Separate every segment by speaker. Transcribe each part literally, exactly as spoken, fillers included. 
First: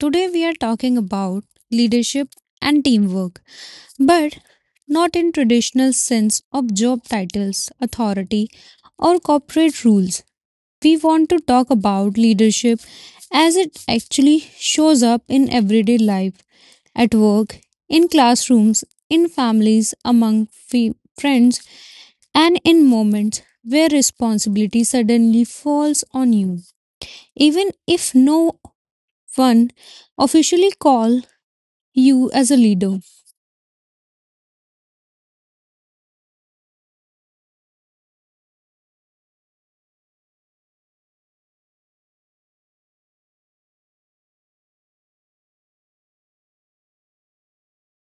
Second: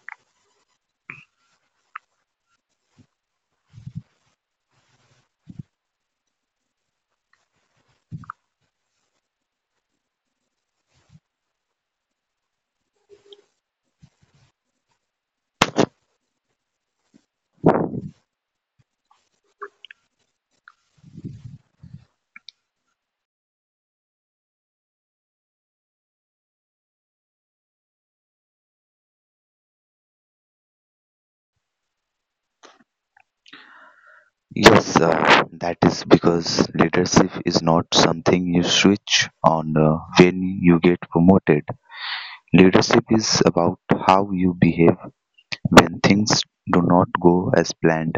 Speaker 1: Today, we are talking about leadership and teamwork, but not in traditional sense of job titles, authority, or corporate rules. We want to talk about leadership as it actually shows up in everyday life, at work, in classrooms, in families, among fe- friends, and in moments where responsibility suddenly falls on you even if no one officially call you as a leader.
Speaker 2: Yes, uh, that is because leadership is not something you switch on uh, when you get promoted. Leadership is about how you behave when things do not go as planned,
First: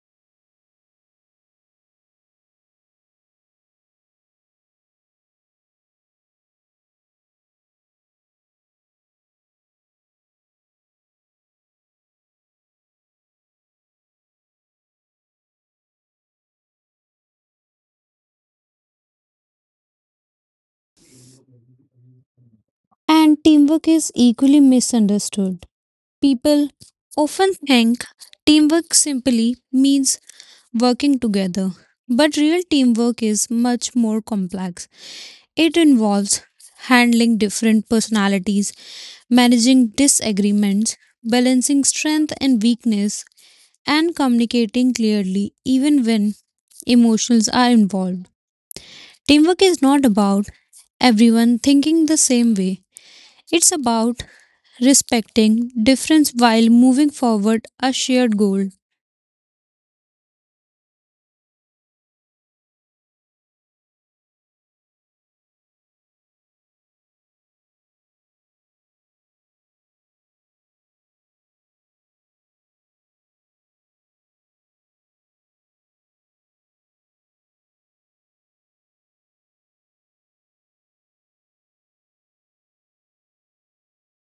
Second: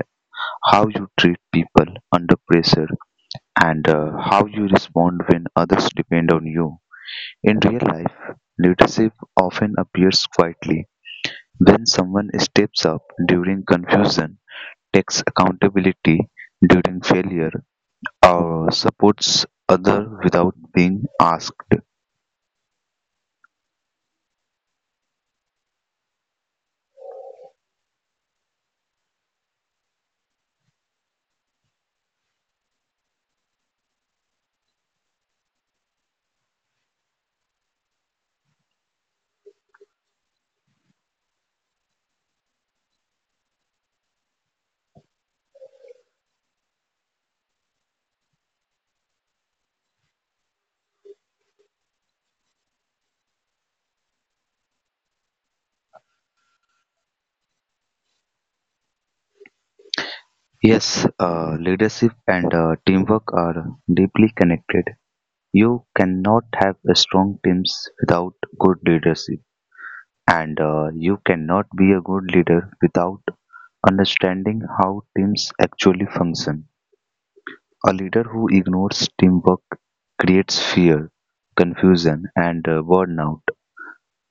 Speaker 2: how you treat people under pressure, and uh, how you respond when others depend on you. In real life, leadership often appears quietly when someone steps up during confusion, takes accountability during failure, or supports other without being asked.
Speaker 1: And teamwork is equally misunderstood. People often think teamwork simply means working together. But real teamwork is much more complex. It involves handling different personalities, managing disagreements, balancing strength and weakness, and communicating clearly even when emotions are involved. Teamwork is not about everyone thinking the same way, it's about respecting difference while moving forward a shared goal.
Speaker 2: Yes, uh, leadership and uh, teamwork are deeply connected. You cannot have strong teams without good leadership, and uh, you cannot be a good leader without understanding how teams actually function. A leader who ignores teamwork creates fear, confusion, and uh, burnout,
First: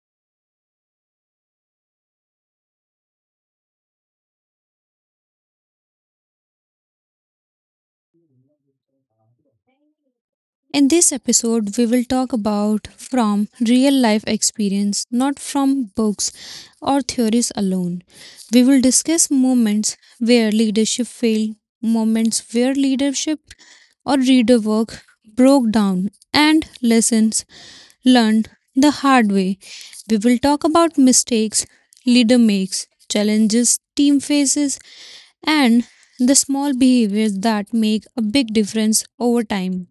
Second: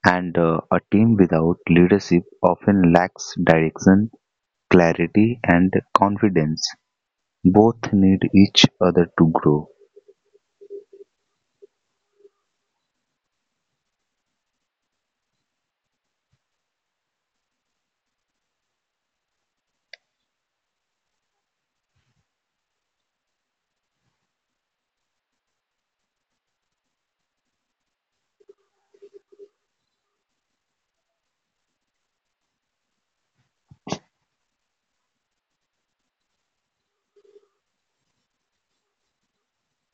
Speaker 2: and uh, a team without leadership often lacks direction. Clarity and confidence both need each other to grow.
Speaker 1: In this episode, we will talk about from real life experience, not from books or theories alone. We will discuss moments where leadership failed, moments where leadership or reader work broke down, and lessons learned the hard way. We will talk about mistakes leader makes, challenges team faces, and the small behaviors that make a big difference over time.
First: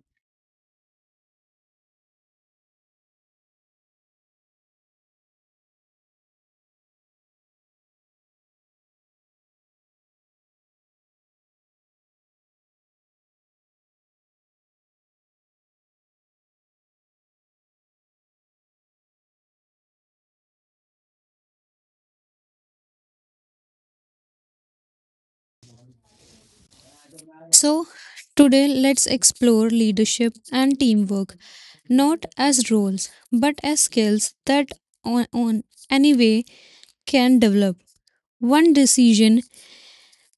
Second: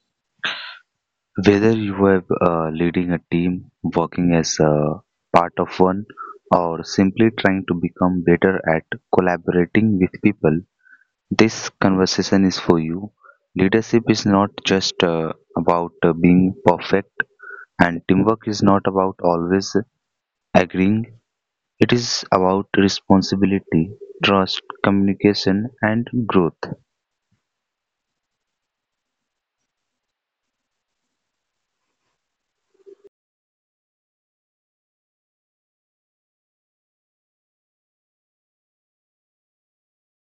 Speaker 2: Whether you are uh, leading a team, working as a part of one, or simply trying to become better at collaborating with people, this conversation is for you. Leadership is not just uh, about uh, being perfect, and teamwork is not about always agreeing. It is about responsibility, trust, communication, and growth.
Speaker 1: So, today let's explore leadership and teamwork, not as roles, but as skills that on, on any way can develop. One decision,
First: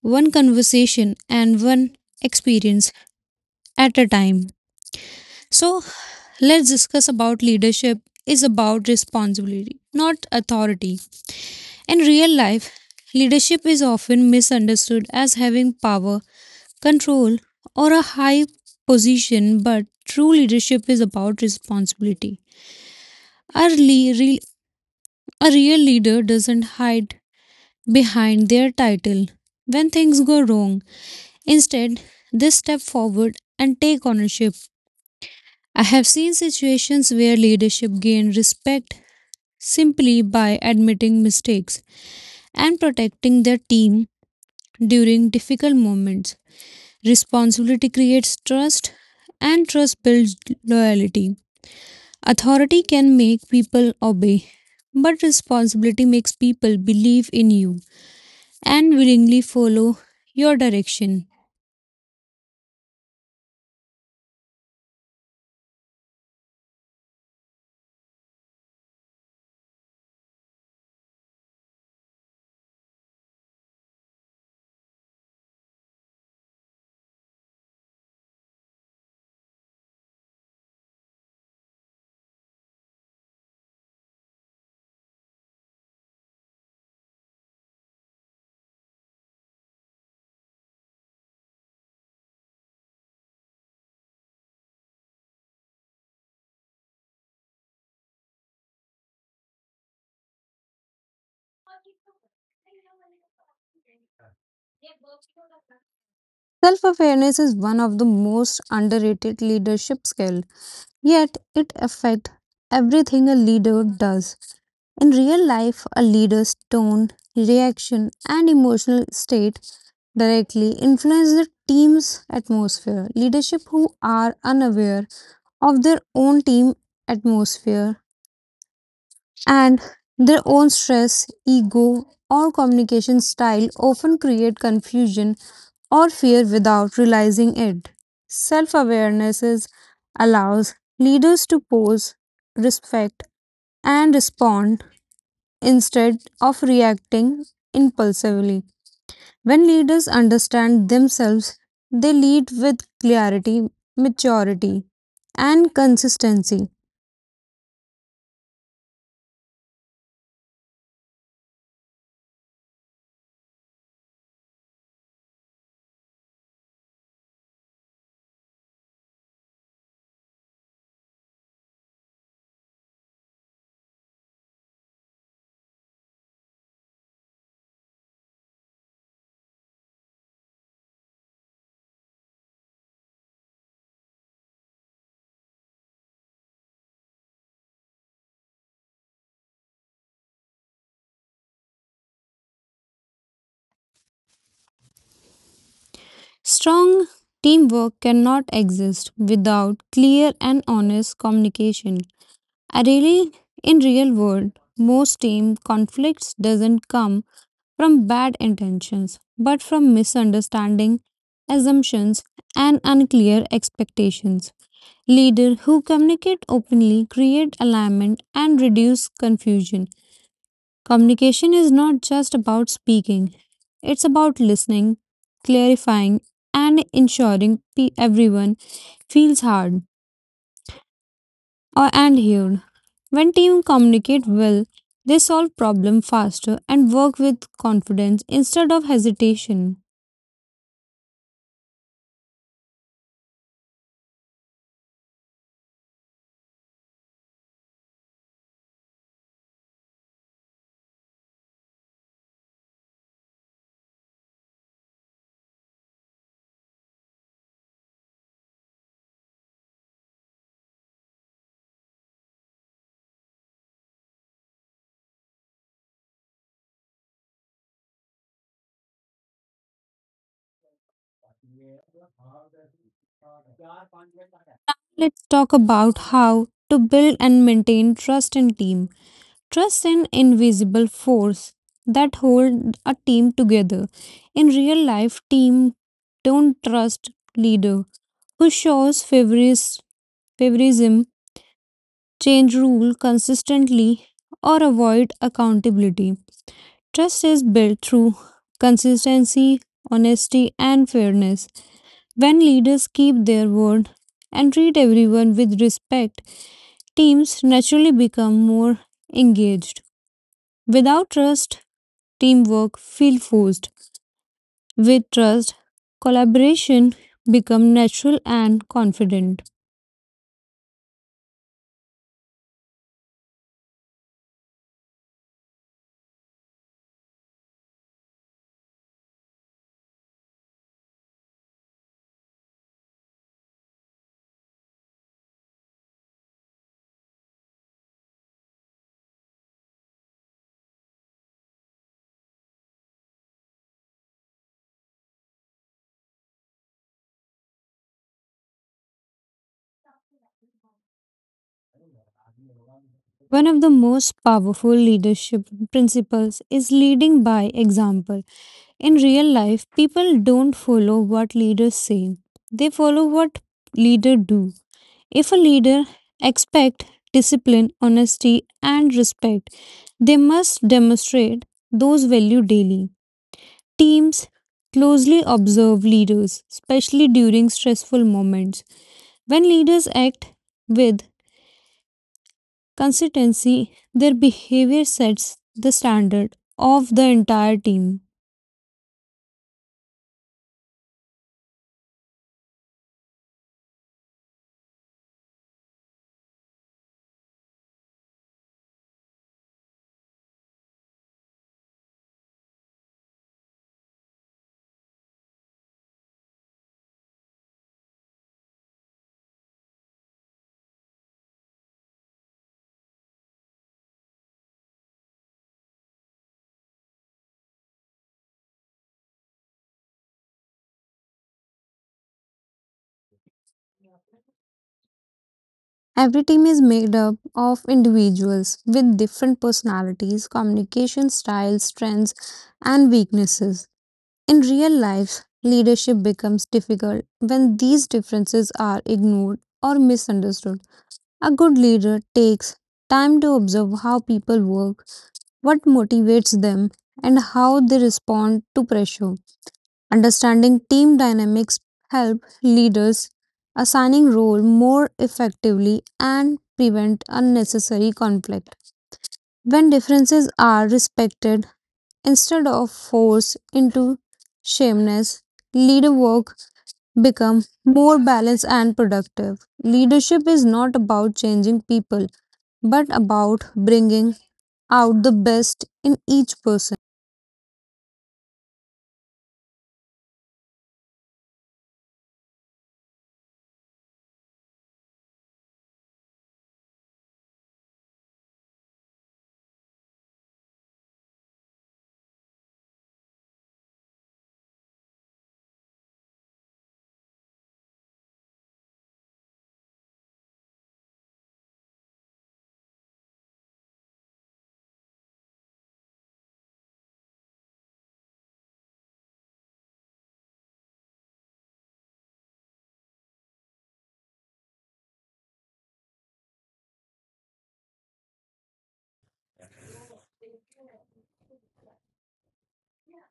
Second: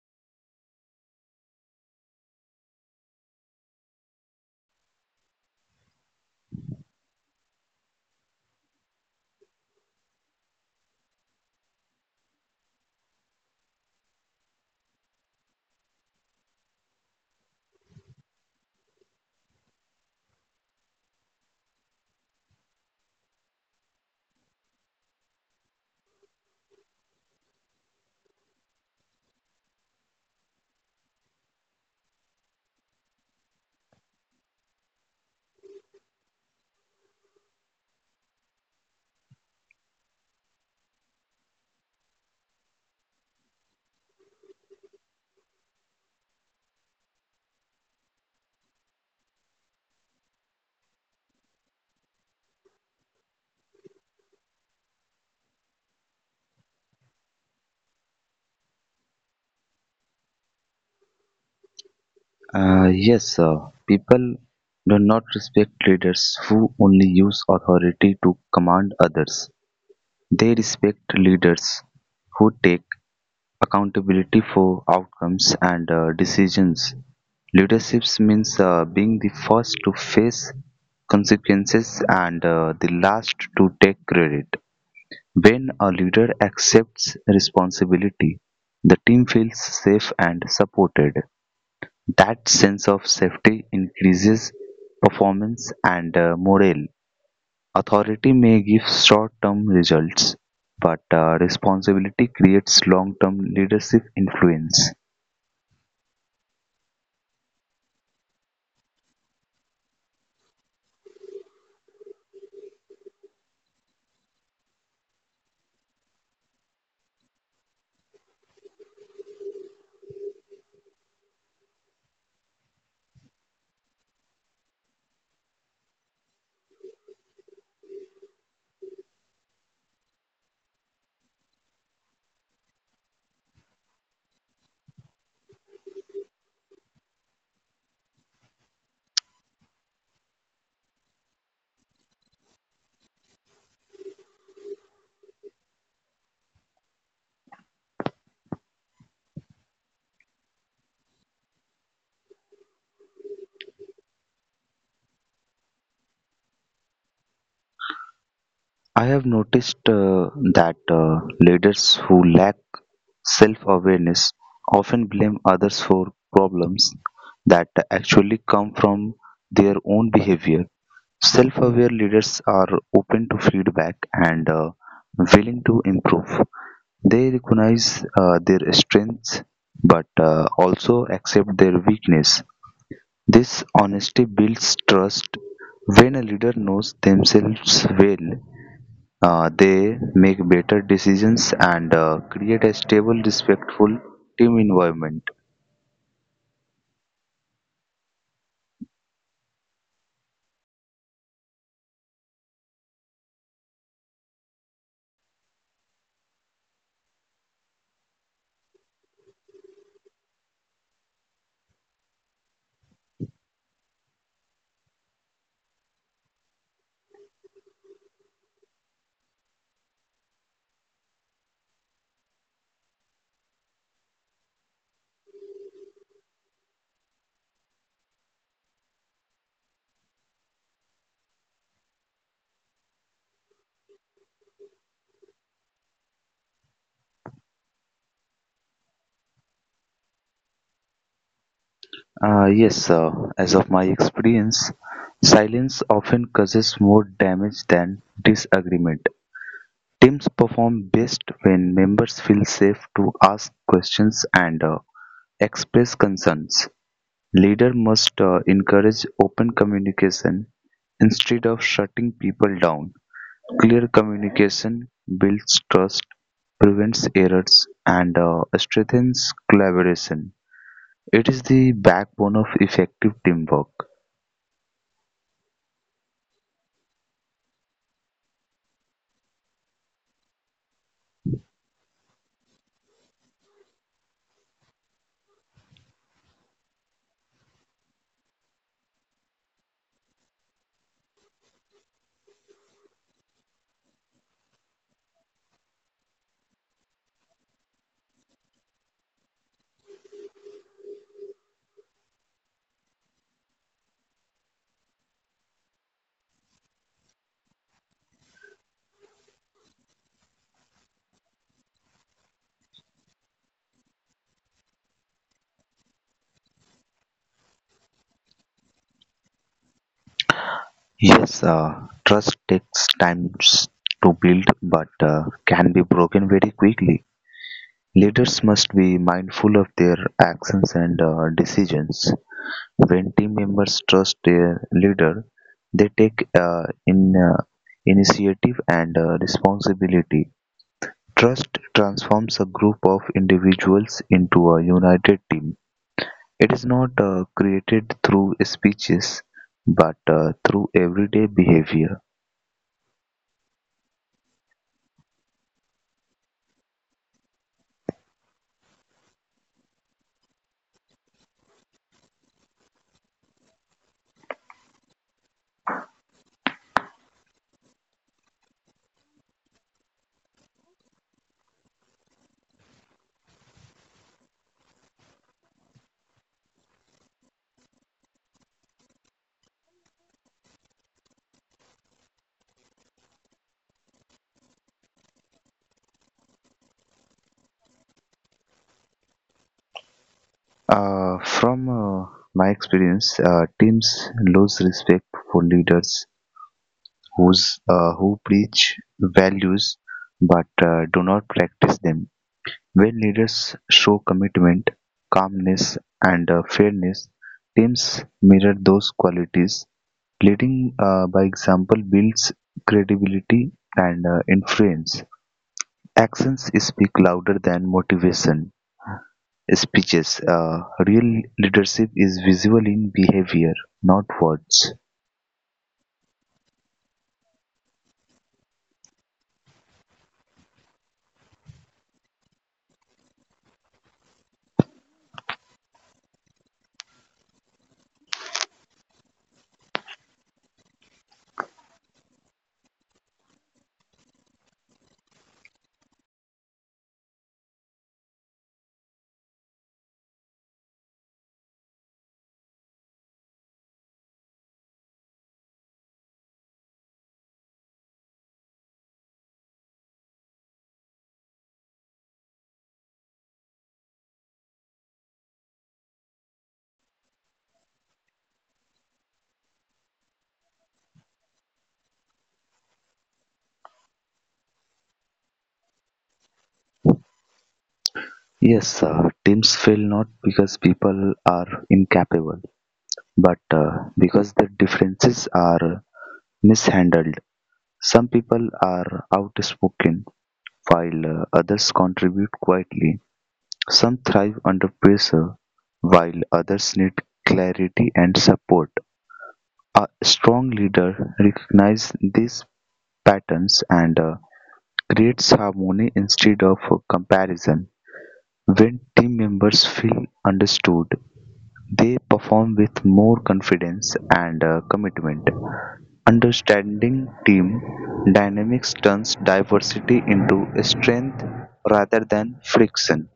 Speaker 1: one conversation, and one experience at a time. So let's discuss about leadership is about responsibility, not authority. In real life, leadership is often misunderstood as having power, control, or a high position, but true leadership is about responsibility. A, le- re- a real leader doesn't hide behind their title when things go wrong. Instead, they step forward and take ownership. I have seen situations where leadership gained respect simply by admitting mistakes and protecting their team during difficult moments. Responsibility creates trust, and trust builds loyalty. Authority can make people obey, but responsibility makes people believe in you and willingly follow your direction.
Speaker 2: Uh, yes, sir. People do not respect leaders who only use authority to command others. They respect leaders who take accountability for outcomes and uh, decisions. Leadership means uh, being the first to face consequences and uh, the last to take credit. When a leader accepts responsibility, the team feels safe and supported. That sense of safety increases performance and uh, morale. Authority may give short term results, but uh, responsibility creates long term leadership influence.
Speaker 1: Self awareness is one of the most underrated leadership skill, yet it affects everything a leader does. In real life, a leader's tone, reaction, and emotional state directly influence the team's atmosphere. Leadership who are unaware of their own team atmosphere and their own stress, ego, or communication style often create confusion or fear without realizing it. Self awareness allows leaders to pause, respect, and respond instead of reacting impulsively. When leaders understand themselves, they lead with clarity, maturity, and consistency.
Speaker 2: I have noticed uh, that uh, leaders who lack self awareness often blame others for problems that actually come from their own behavior. Self-aware leaders are open to feedback and uh, willing to improve. They recognize uh, their strengths but uh, also accept their weakness. This honesty builds trust. When a leader knows themselves well, uh, they make better decisions and uh, create a stable, respectful team environment.
Speaker 1: Strong teamwork cannot exist without clear and honest communication. I really in real world most team conflicts doesn't come from bad intentions but from misunderstanding, assumptions and unclear expectations. Leader who communicate openly create alignment and reduce confusion. Communication is not just about speaking, it's about listening, clarifying, and ensuring pe- everyone feels heard or and heard. When teams communicate well, they solve problems faster and work with confidence instead of hesitation.
Speaker 2: Uh, yes, uh, as of my experience, silence often causes more damage than disagreement. Teams perform best when members feel safe to ask questions and uh, express concerns. Leader must uh, encourage open communication instead of shutting people down. Clear communication builds trust, prevents errors, and uh, strengthens collaboration. It is the backbone of effective teamwork.
Speaker 1: Let's talk about how to build and maintain trust in team. Trust an invisible force that hold a team together. In real life, team don't trust leader who shows favoris- favoritism, change rule consistently, or avoid accountability. Trust is built through consistency, honesty, and fairness. When leaders keep their word and treat everyone with respect, teams naturally become more engaged. Without trust, teamwork feel forced. With trust, collaboration become natural and confident.
Speaker 2: Yes, uh, trust takes time s- to build but uh, can be broken very quickly. Leaders must be mindful of their actions and uh, decisions. When team members trust their leader, they take uh, in uh, initiative and uh, responsibility. Trust transforms a group of individuals into a united team. It is not uh, created through speeches but uh, through everyday behavior.
Speaker 1: One of the most powerful leadership principles is leading by example. In real life, people don't follow what leaders say. They follow what leader do. If a leader expect discipline, honesty and respect, they must demonstrate those value daily. Teams closely observe leaders, especially during stressful moments. When leaders act with consistency, their behavior sets the standard of the entire team.
Speaker 2: Uh, from uh, my experience, uh, teams lose respect for leaders who's, uh, who preach values but uh, do not practice them. When leaders show commitment, calmness, and uh, fairness, teams mirror those qualities. Leading uh, by example builds credibility and uh, influence. Actions speak louder than motivation. Speeches. Uh, real leadership is visible in behavior, not words.
Speaker 1: Every team is made up of individuals with different personalities, communication styles, strengths, and weaknesses. In real life, leadership becomes difficult when these differences are ignored or misunderstood. A good leader takes time to observe how people work, what motivates them, and how they respond to pressure. Understanding team dynamics help leaders assigning role more effectively and prevent unnecessary conflict. When differences are respected instead of forced into shameless, leader work become more balanced and productive. Leadership is not about changing people but about bringing out the best in each person.
Speaker 2: Yes, uh, teams fail not because people are incapable, but uh, because the differences are mishandled. Some people are outspoken, while uh, others contribute quietly. Some thrive under pressure, while others need clarity and support. A strong leader recognizes these patterns and uh, creates harmony instead of comparison. When team members feel understood, they perform with more confidence and uh, commitment. Understanding team dynamics turns diversity into strength rather than friction.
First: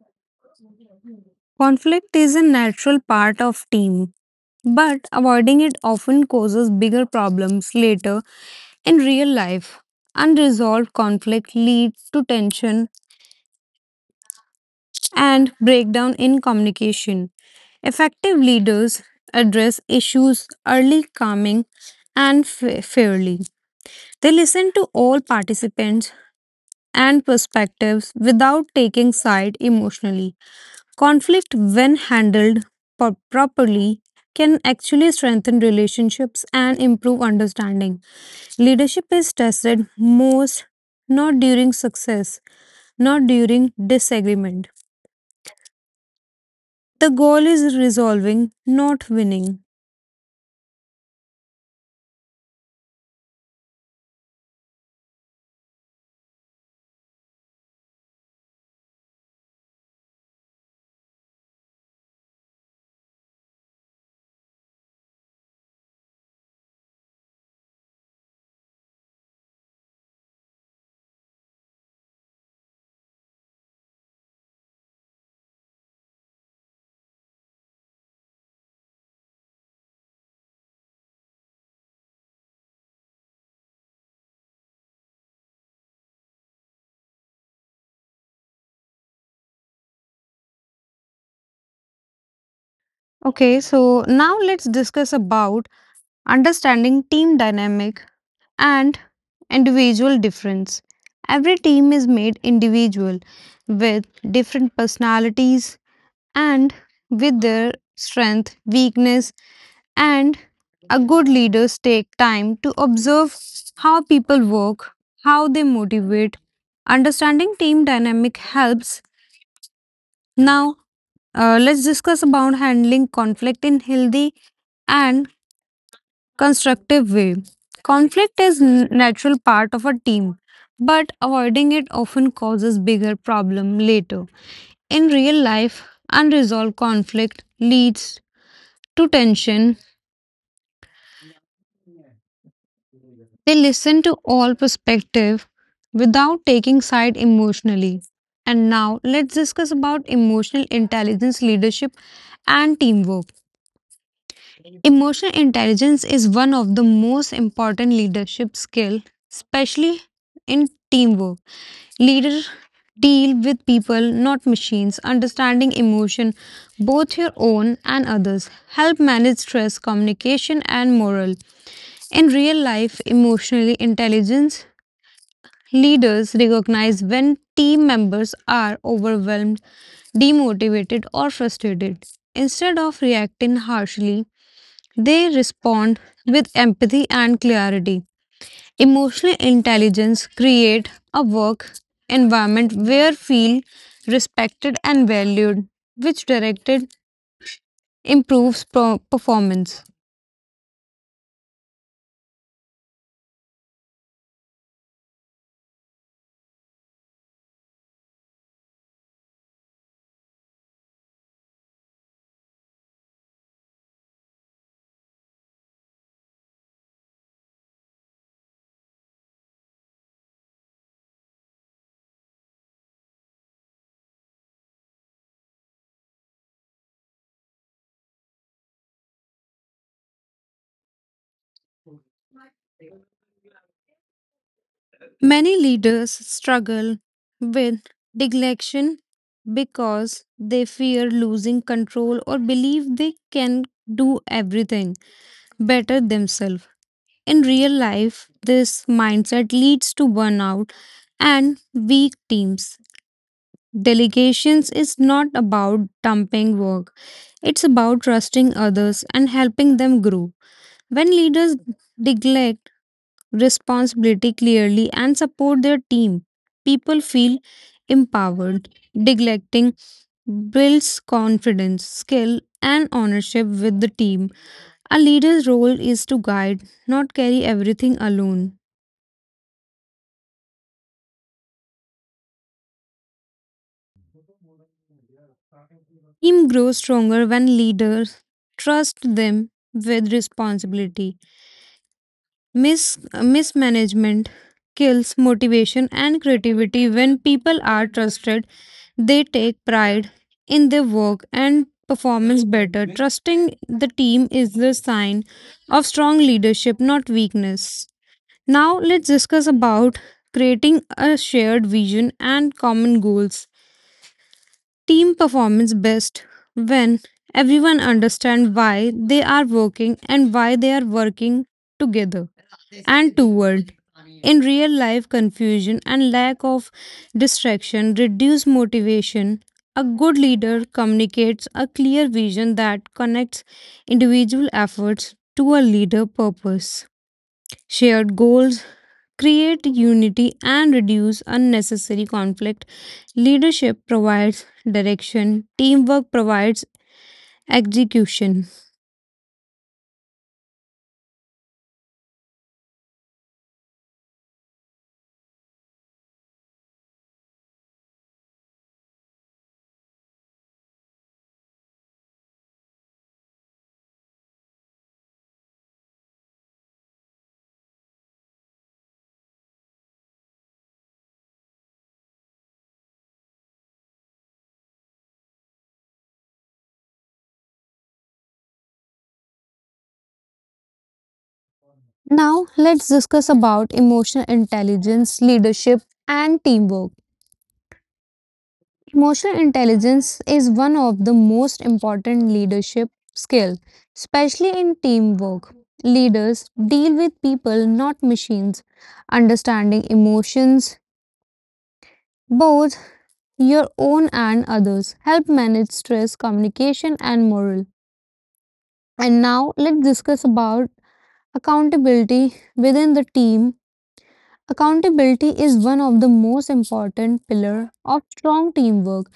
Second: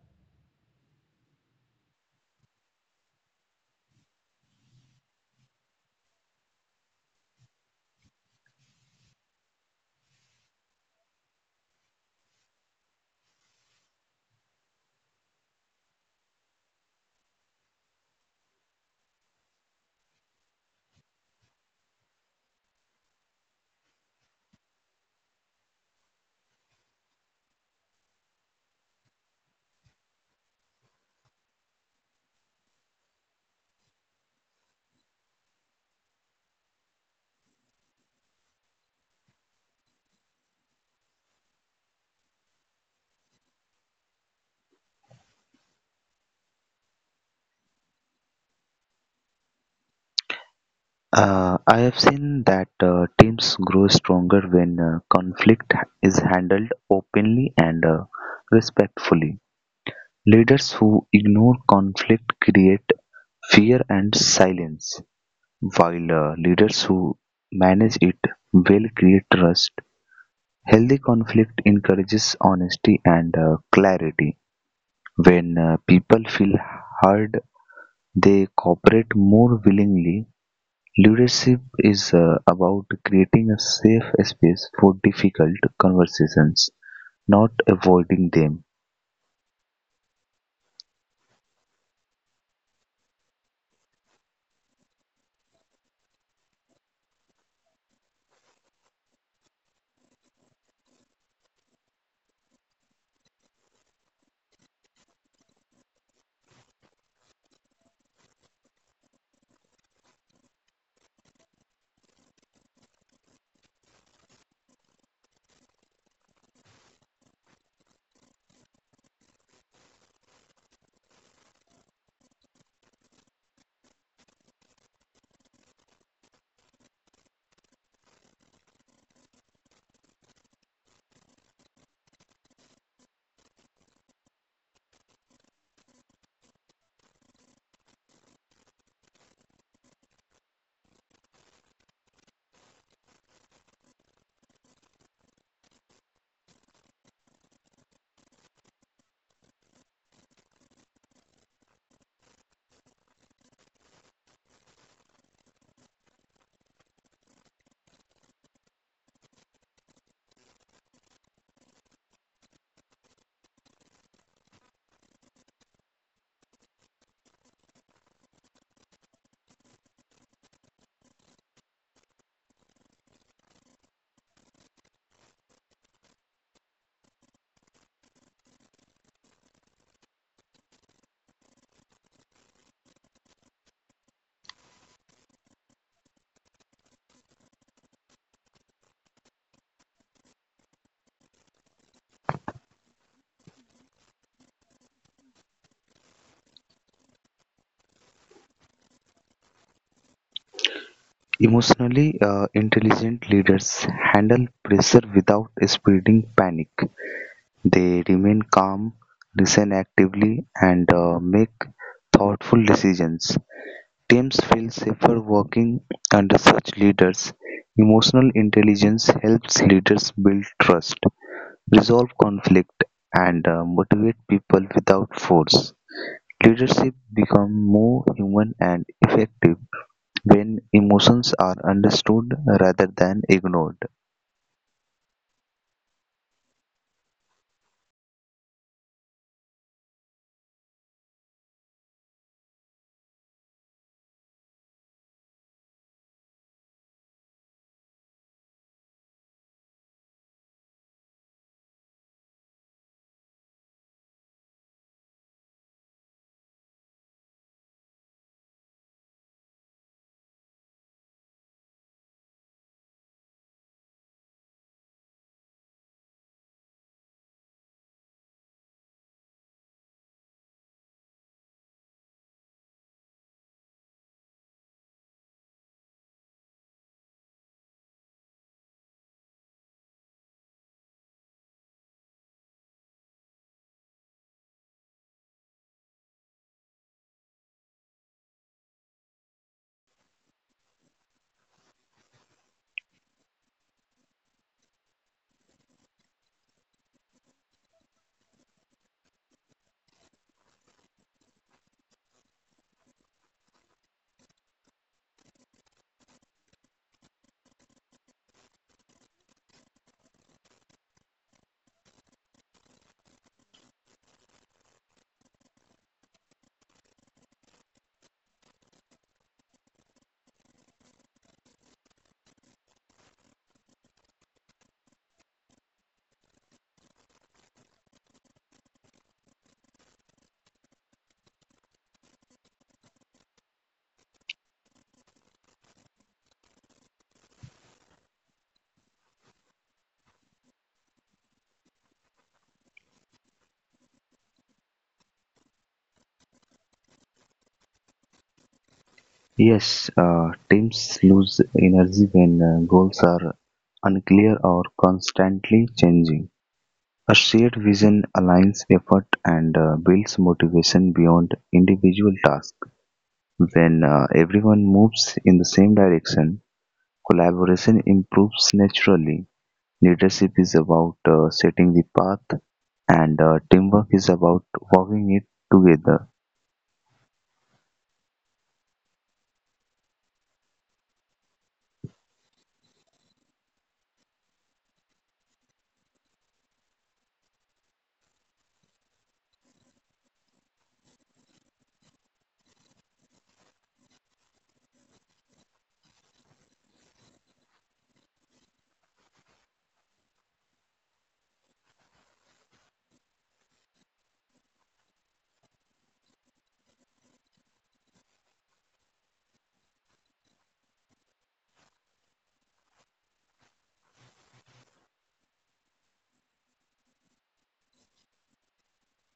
Speaker 1: Conflict is a natural part of team, but avoiding it often causes bigger problems later in real life. Unresolved conflict leads to tension and breakdown in communication. Effective leaders address issues early, calming, and fa- fairly. They listen to all participants and perspectives without taking side emotionally. Conflict, when handled pro- properly, can actually strengthen relationships and improve understanding. Leadership is tested most not during success, not during disagreement. The goal is resolving, not winning.
Speaker 2: Uh, I have seen that uh, teams grow stronger when uh, conflict is handled openly and uh, respectfully. Leaders who ignore conflict create fear and silence, while uh, leaders who manage it will create trust. Healthy conflict encourages honesty and uh, clarity. When uh, people feel heard, they cooperate more willingly. Leadership is uh, about creating a safe space for difficult conversations, not avoiding them.
Speaker 1: Okay, so now let's discuss about understanding team dynamic and individual difference. Every team is made individual with different personalities, and with their strength, weakness, and a good leaders take time to observe how people work, how they motivate. Understanding team dynamic helps. Now, uh, let's discuss about handling conflict in healthy and constructive way. Conflict is n- natural part of a team, but avoiding it often causes bigger problem later. In real life, unresolved conflict leads to tension, they listen to all perspective without taking side emotionally. And now let's discuss about emotional intelligence leadership and teamwork. Emotional intelligence is one of the most important leadership skill, especially in teamwork. Leaders deal with people, not machines. Understanding emotion, both your own and others, help manage stress, communication, and morale. In real life, emotionally intelligent leaders recognize when team members are overwhelmed, demotivated, or frustrated. Instead of reacting harshly, they respond with empathy and clarity. Emotional intelligence create a work environment where feel respected and valued, which directed improves pro- performance.
Speaker 2: Emotionally uh, intelligent leaders handle pressure without spreading panic. They remain calm, listen actively, and uh, make thoughtful decisions. Teams feel safer working under such leaders. Emotional intelligence helps leaders build trust, resolve conflict, and uh, motivate people without force. Leadership becomes more human and effective when emotions are understood rather than ignored.
Speaker 1: Many leaders struggle with neglection because they fear losing control or believe they can do everything better themselves. In real life, this mindset leads to burnout and weak teams. Delegations is not about dumping work, it's about trusting others and helping them grow. When leaders neglect responsibility clearly and support their team, people feel empowered. Neglecting builds confidence, skill, and ownership with the team. A leader's role is to guide, not carry everything alone. Team grows stronger when leaders trust them with responsibility. Mis- uh, mismanagement kills motivation and creativity. When people are trusted, they take pride in their work and performance better. Trusting the team is the sign of strong leadership, not weakness. Now, let's discuss about creating a shared vision and common goals. Team performance best when everyone understands why they are working and why they are working together and toward. In real life, confusion and lack of distraction reduce motivation. A good leader communicates a clear vision that connects individual efforts to a leader purpose. Shared goals create unity, and reduce unnecessary conflict. Leadership provides direction, teamwork provides execution.
Speaker 2: Yes, uh, teams lose energy when uh, goals are unclear or constantly changing. A shared vision aligns effort and uh, builds motivation beyond individual tasks. When uh, everyone moves in the same direction, collaboration improves naturally. Leadership is about uh, setting the path, and uh, teamwork is about walking it together.
Speaker 1: Now, let's discuss about emotional intelligence, leadership, and teamwork. Emotional intelligence is one of the most important leadership skill, especially in teamwork. Leaders deal with people, not machines. Understanding emotions, both your own and others, help manage stress, communication, and morale. And now let's discuss about accountability within the team. Accountability is one of the most important pillar of strong teamwork.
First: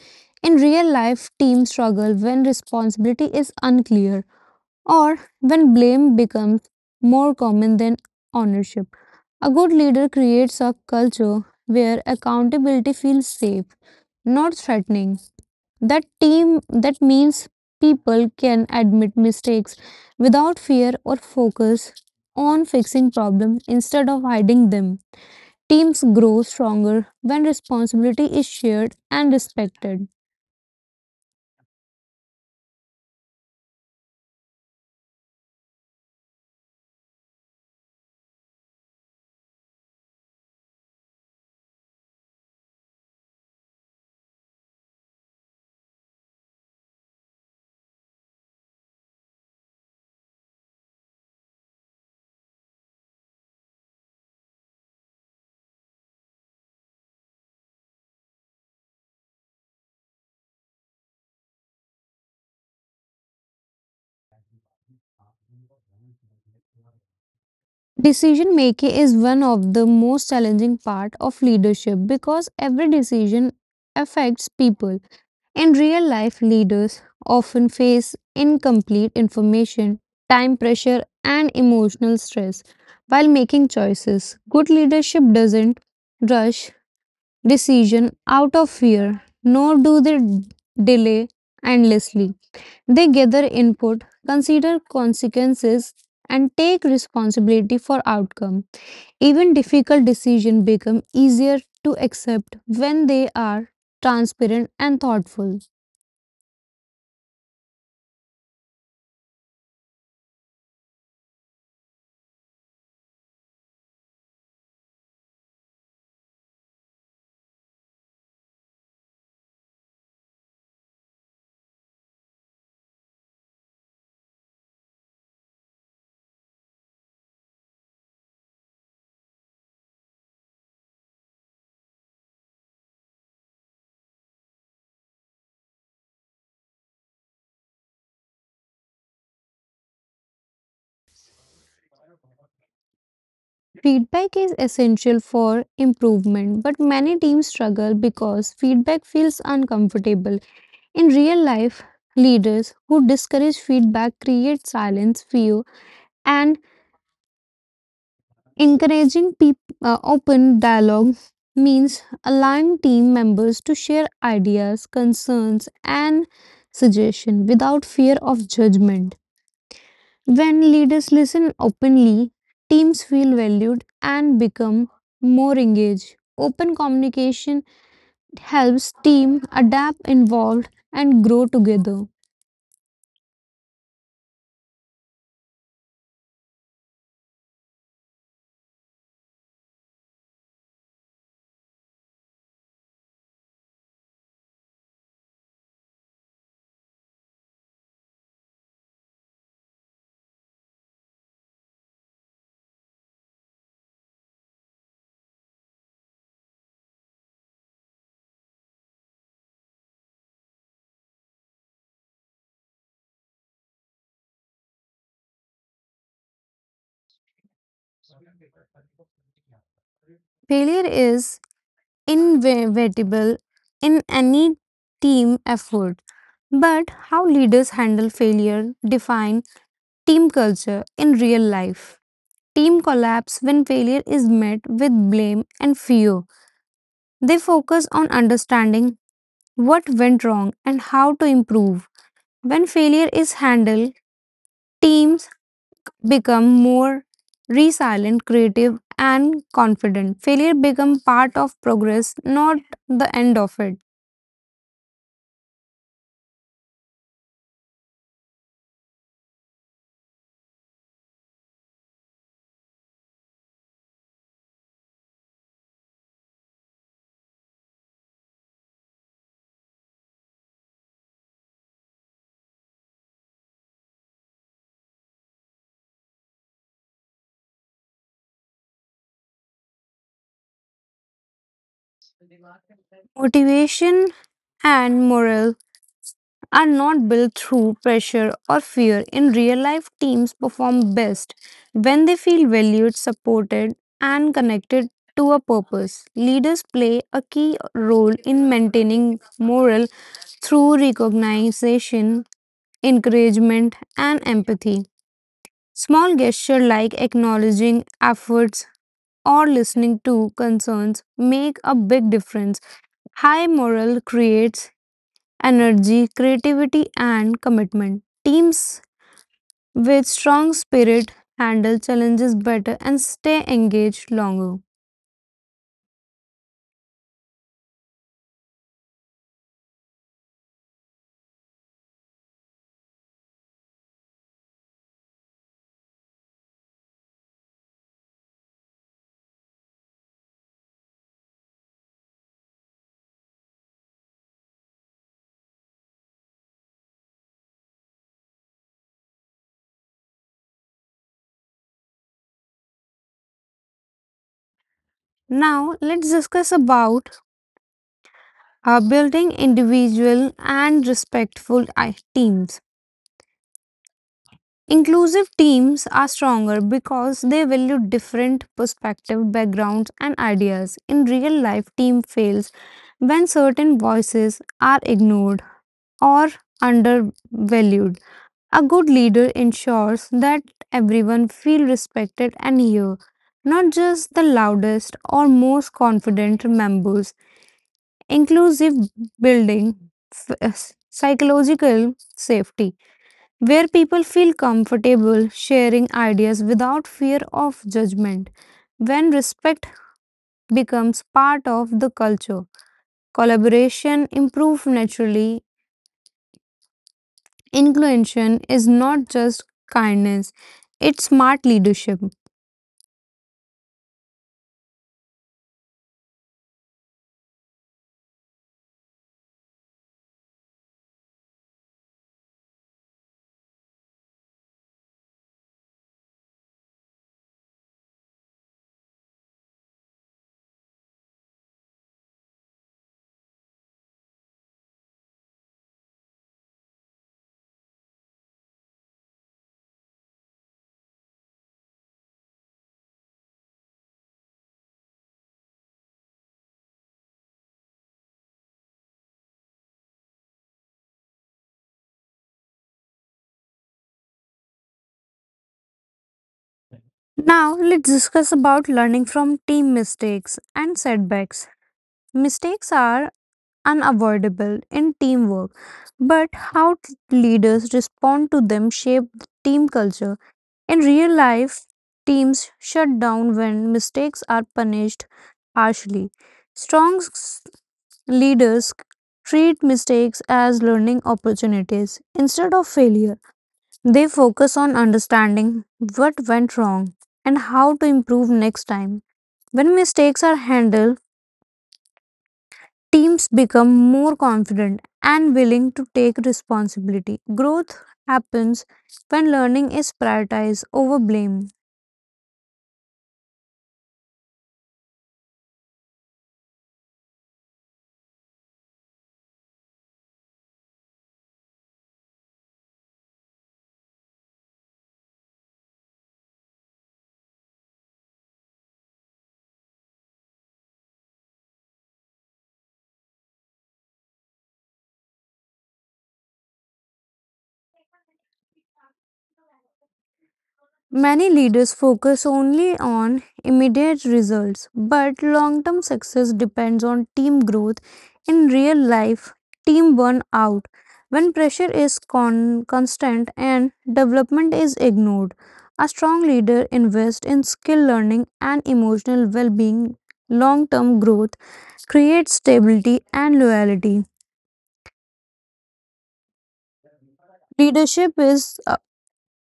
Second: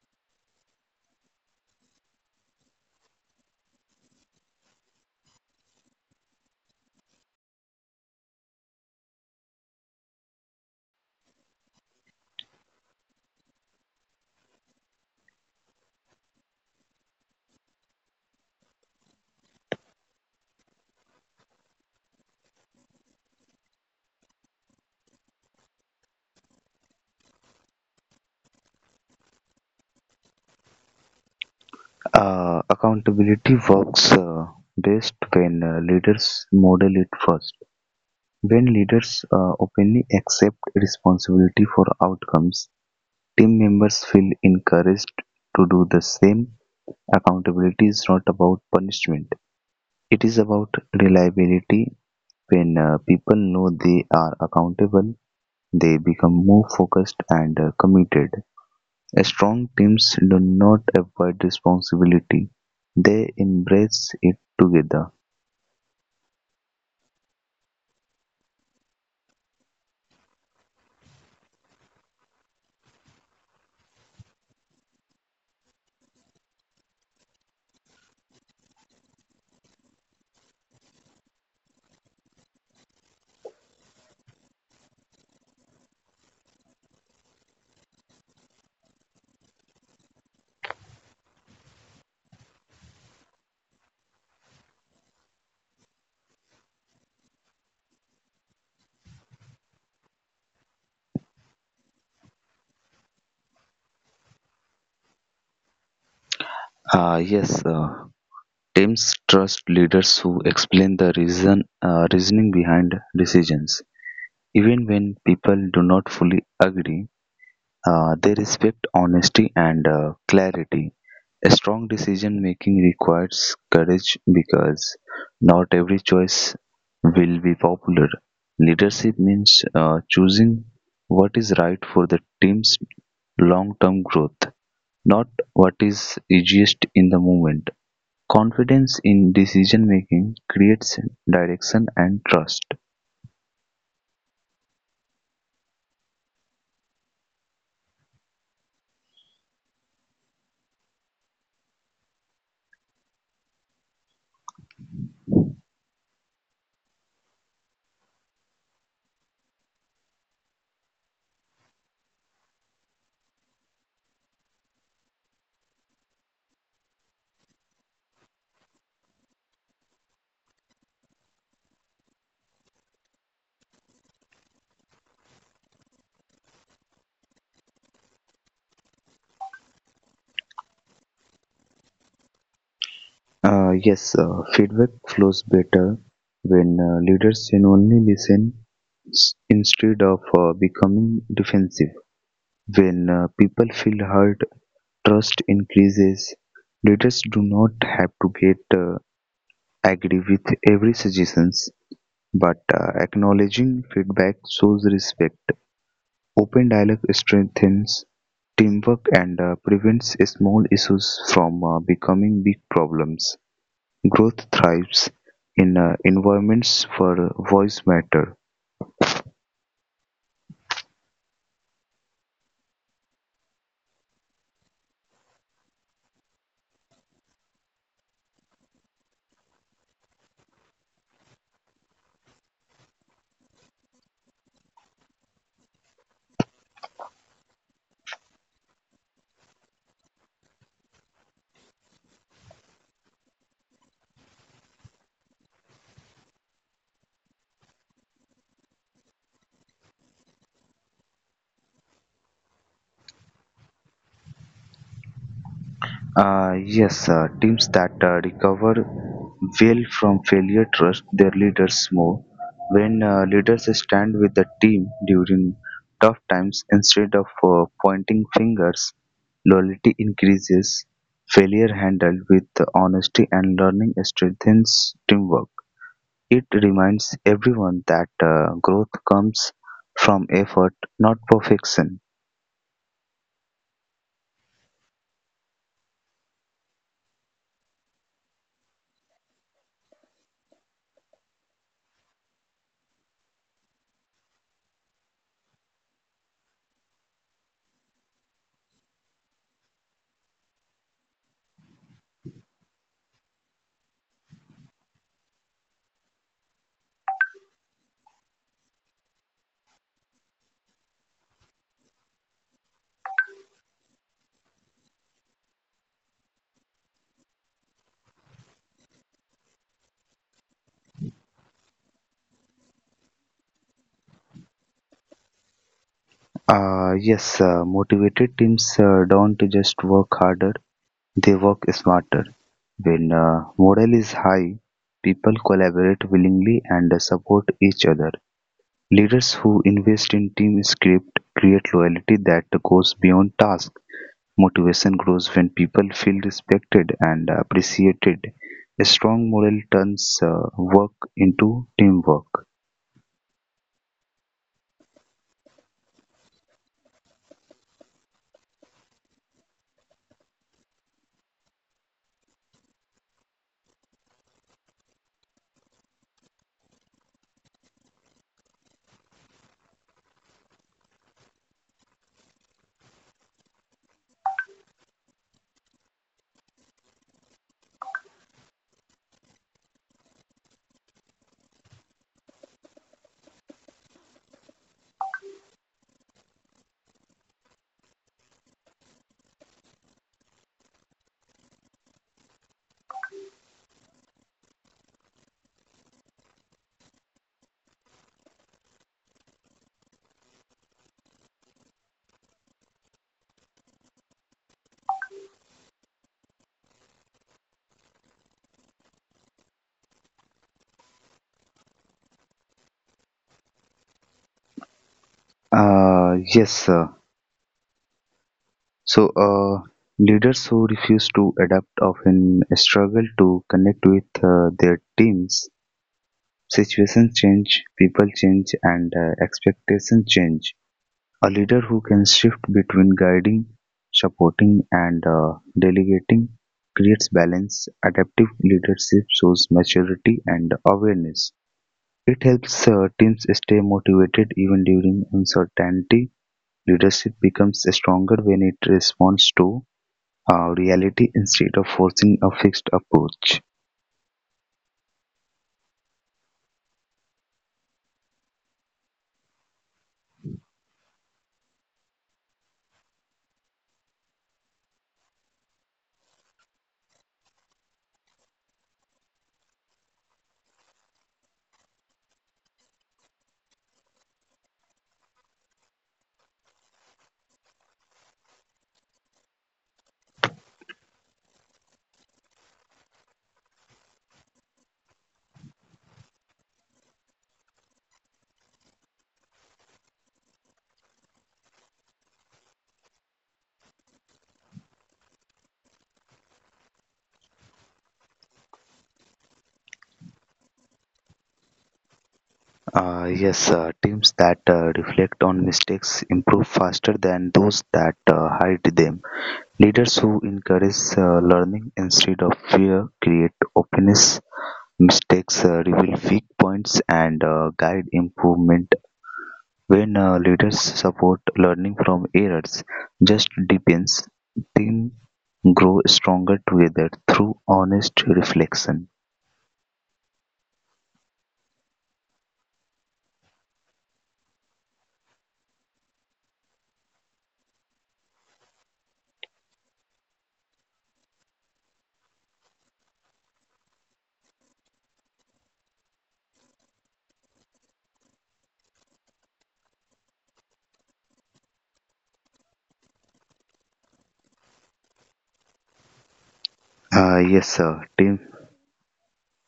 Speaker 1: In real life, teams struggle when responsibility is unclear or when blame becomes more common than ownership. A good leader creates a culture where accountability feels safe, not threatening. That team that means people can admit mistakes without fear or focus on fixing problems instead of hiding them. Teams grow stronger when responsibility is shared and respected.
Speaker 2: Uh, accountability works uh, best when uh, leaders model it first. When leaders uh, openly accept responsibility for outcomes, team members feel encouraged to do the same. Accountability is not about punishment, it is about reliability. When uh, people know they are accountable, they become more focused and uh, committed. Strong teams do not avoid responsibility, they embrace it together.
Speaker 1: Decision making is one of the most challenging part of leadership because every decision affects people. In real life, leaders often face incomplete information, time pressure, and emotional stress while making choices. Good leadership doesn't rush decision out of fear, nor do they delay endlessly. They gather input, consider consequences, and take responsibility for outcome. Even difficult decisions become easier to accept when they are transparent and thoughtful.
Speaker 2: Ah, yes, uh, teams trust leaders who explain the reason uh, reasoning behind decisions. Even when people do not fully agree, uh, they respect honesty and uh, clarity. A strong decision making requires courage because not every choice will be popular. Leadership means uh, choosing what is right for the team's long term growth, not what is easiest in the moment. Confidence in decision-making creates direction and trust.
Speaker 1: Feedback is essential for improvement, but many teams struggle because feedback feels uncomfortable. In real life, leaders who discourage feedback create silence, fear, and encouraging peop- uh, open dialogue means allowing team members to share ideas, concerns, and suggestions without fear of judgment. When leaders listen openly, teams feel valued and become more engaged. Open communication helps team adapt, involve, and grow together.
Speaker 2: Uh, yes, uh, feedback flows better when uh, leaders genuinely listen s- instead of uh, becoming defensive. When uh, people feel heard, trust increases. Leaders do not have to get uh, agree with every suggestions, but uh, acknowledging feedback shows respect. Open dialogue strengthens teamwork and uh, prevents small issues from uh, becoming big problems. Growth thrives in uh, environments where voice matter.
Speaker 1: Failure is inevitable in any team effort, but how leaders handle failure define team culture in real life. Team collapse when failure is met with blame and fear. They focus on understanding what went wrong, and how to improve. When failure is handled, teams become more resilient, creative, and confident. Failure becomes part of progress, not the end of it.
Speaker 2: Uh, yes, uh, teams that uh, recover well from failure trust their leaders more. When uh, leaders stand with the team during tough times instead of uh, pointing fingers, loyalty increases. Failure handled with honesty and learning strengthens teamwork. It reminds everyone that uh, growth comes from effort, not perfection.
Speaker 1: Motivation and morale are not built through pressure or fear. In real life, teams perform best when they feel valued, supported, and connected to a purpose. Leaders play a key role in maintaining morale through recognition, encouragement, and empathy. Small gestures like acknowledging efforts or listening to concerns make a big difference. High morale creates energy, creativity, and commitment. Teams with strong spirit handle challenges better and stay engaged longer.
Speaker 2: Uh, yes, uh, motivated teams uh, don't just work harder, they work smarter. When uh, morale is high, people collaborate willingly and support each other. Leaders who invest in team script create loyalty that goes beyond task. Motivation grows when people feel respected and appreciated. A strong morale turns uh, work into teamwork.
Speaker 1: Now, let's discuss about uh, building individual and respectful i- teams. Inclusive teams are stronger because they value different perspectives, backgrounds, and ideas. In real life, team fails when certain voices are ignored or undervalued. A good leader ensures that everyone feel respected and heard, not just the loudest or most confident members. Inclusive building f- uh, psychological safety where people feel comfortable sharing ideas without fear of judgment. When respect becomes part of the culture, collaboration improves naturally. Inclusion is not just kindness, it's smart leadership.
Speaker 2: Uh, yes, sir. So, uh, leaders who refuse to adapt often struggle to connect with uh, their teams. Situations change, people change, and uh, expectations change. A leader who can shift between guiding, supporting, and uh, delegating creates balance. Adaptive leadership shows maturity and awareness. It helps uh, teams stay motivated even during uncertainty. Leadership becomes stronger when it responds to uh, reality instead of forcing a fixed approach.
Speaker 1: Now, let's discuss about learning from team mistakes and setbacks. Mistakes are unavoidable in teamwork, but how t- leaders respond to them shape the team culture. In real life, teams shut down when mistakes are punished harshly. Strong s- leaders treat mistakes as learning opportunities instead of failure. They focus on understanding what went wrong and how to improve next time. When mistakes are handled, teams become more confident and willing to take responsibility. Growth happens when learning is prioritized over blame.
Speaker 2: Uh, yes, uh, teams that uh, reflect on mistakes improve faster than those that uh, hide them. Leaders who encourage uh, learning instead of fear create openness. Mistakes uh, reveal weak points and uh, guide improvement. When uh, leaders support learning from errors, just depends, team grow stronger together through honest reflection.
Speaker 1: Many leaders focus only on immediate results, but long term success depends on team growth. In real life, team burn out when pressure is con- constant and development is ignored. A strong leader invests in skill learning and emotional well being. Long term growth creates stability and loyalty.
Speaker 2: Uh, yes, sir. Team.
Speaker 1: Leadership is uh,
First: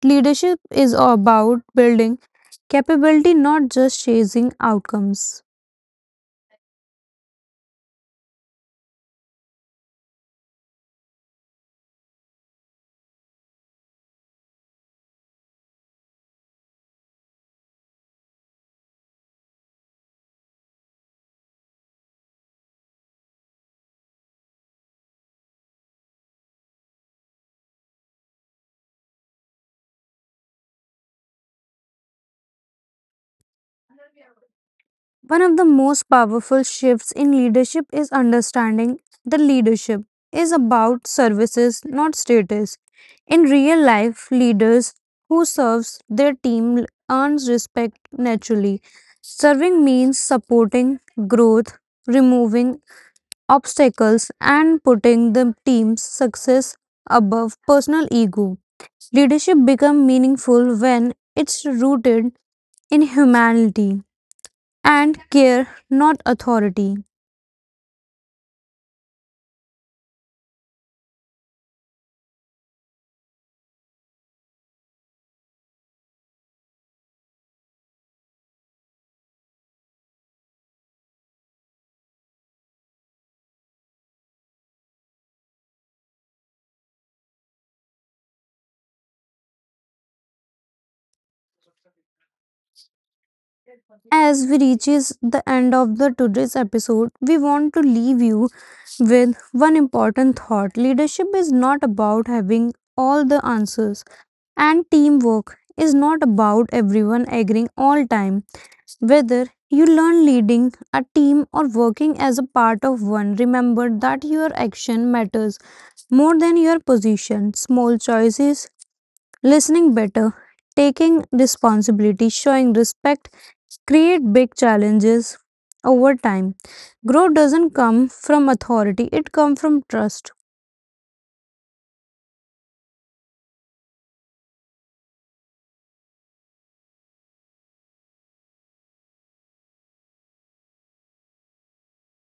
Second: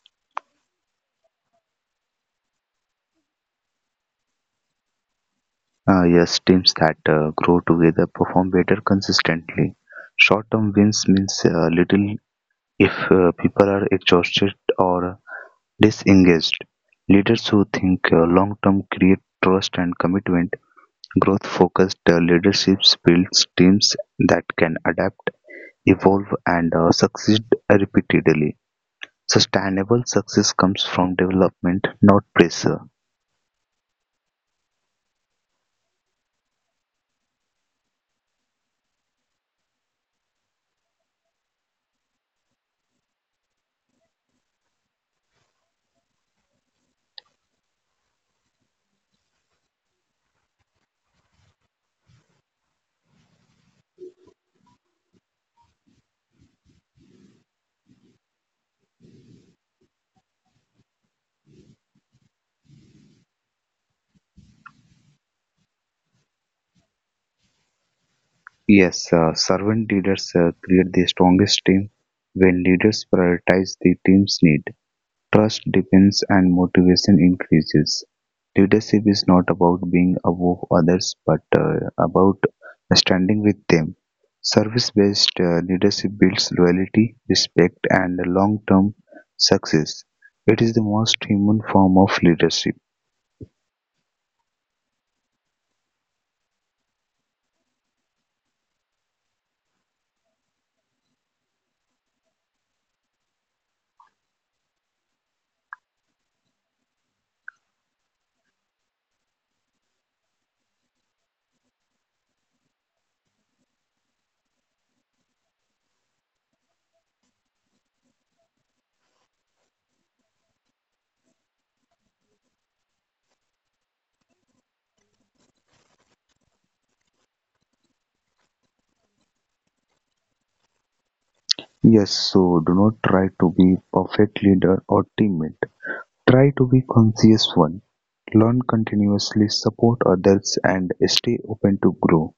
Speaker 1: leadership is about building capability, not just chasing outcomes.
Speaker 2: Uh, yes, teams that uh, grow together perform better consistently. Short term wins means uh, little if uh, people are exhausted or disengaged. Leaders who think uh, long term create trust and commitment. Growth focused uh, leadership builds teams that can adapt, evolve, and uh, succeed repeatedly. Sustainable success comes from development, not pressure.
Speaker 1: One of the most powerful shifts in leadership is understanding the leadership is about services, not status. In real life, leaders who serves their team earns respect naturally. Serving means supporting growth, removing obstacles, and putting the team's success above personal ego. Leadership becomes meaningful when it's rooted in humanity and care, not authority.
Speaker 2: Yes, uh, servant leaders uh, create the strongest team when leaders prioritize the team's need. Trust depends and motivation increases. Leadership is not about being above others but uh, about standing with them. Service based leadership builds loyalty, respect, and long term success. It is the most human form of leadership.
Speaker 1: As we reaches the end of the today's episode, we want to leave you with one important thought. Leadership is not about having all the answers and teamwork is not about everyone agreeing all time. Whether you learn leading a team or working as a part of one, remember that your action matters more than your position, small choices, listening better, taking responsibility, showing respect create big challenges over time. Growth doesn't come from authority, it comes from trust.
Speaker 2: Yes, so do not try to be perfect leader or teammate. Try to be conscious one, learn continuously, support others and stay open to grow.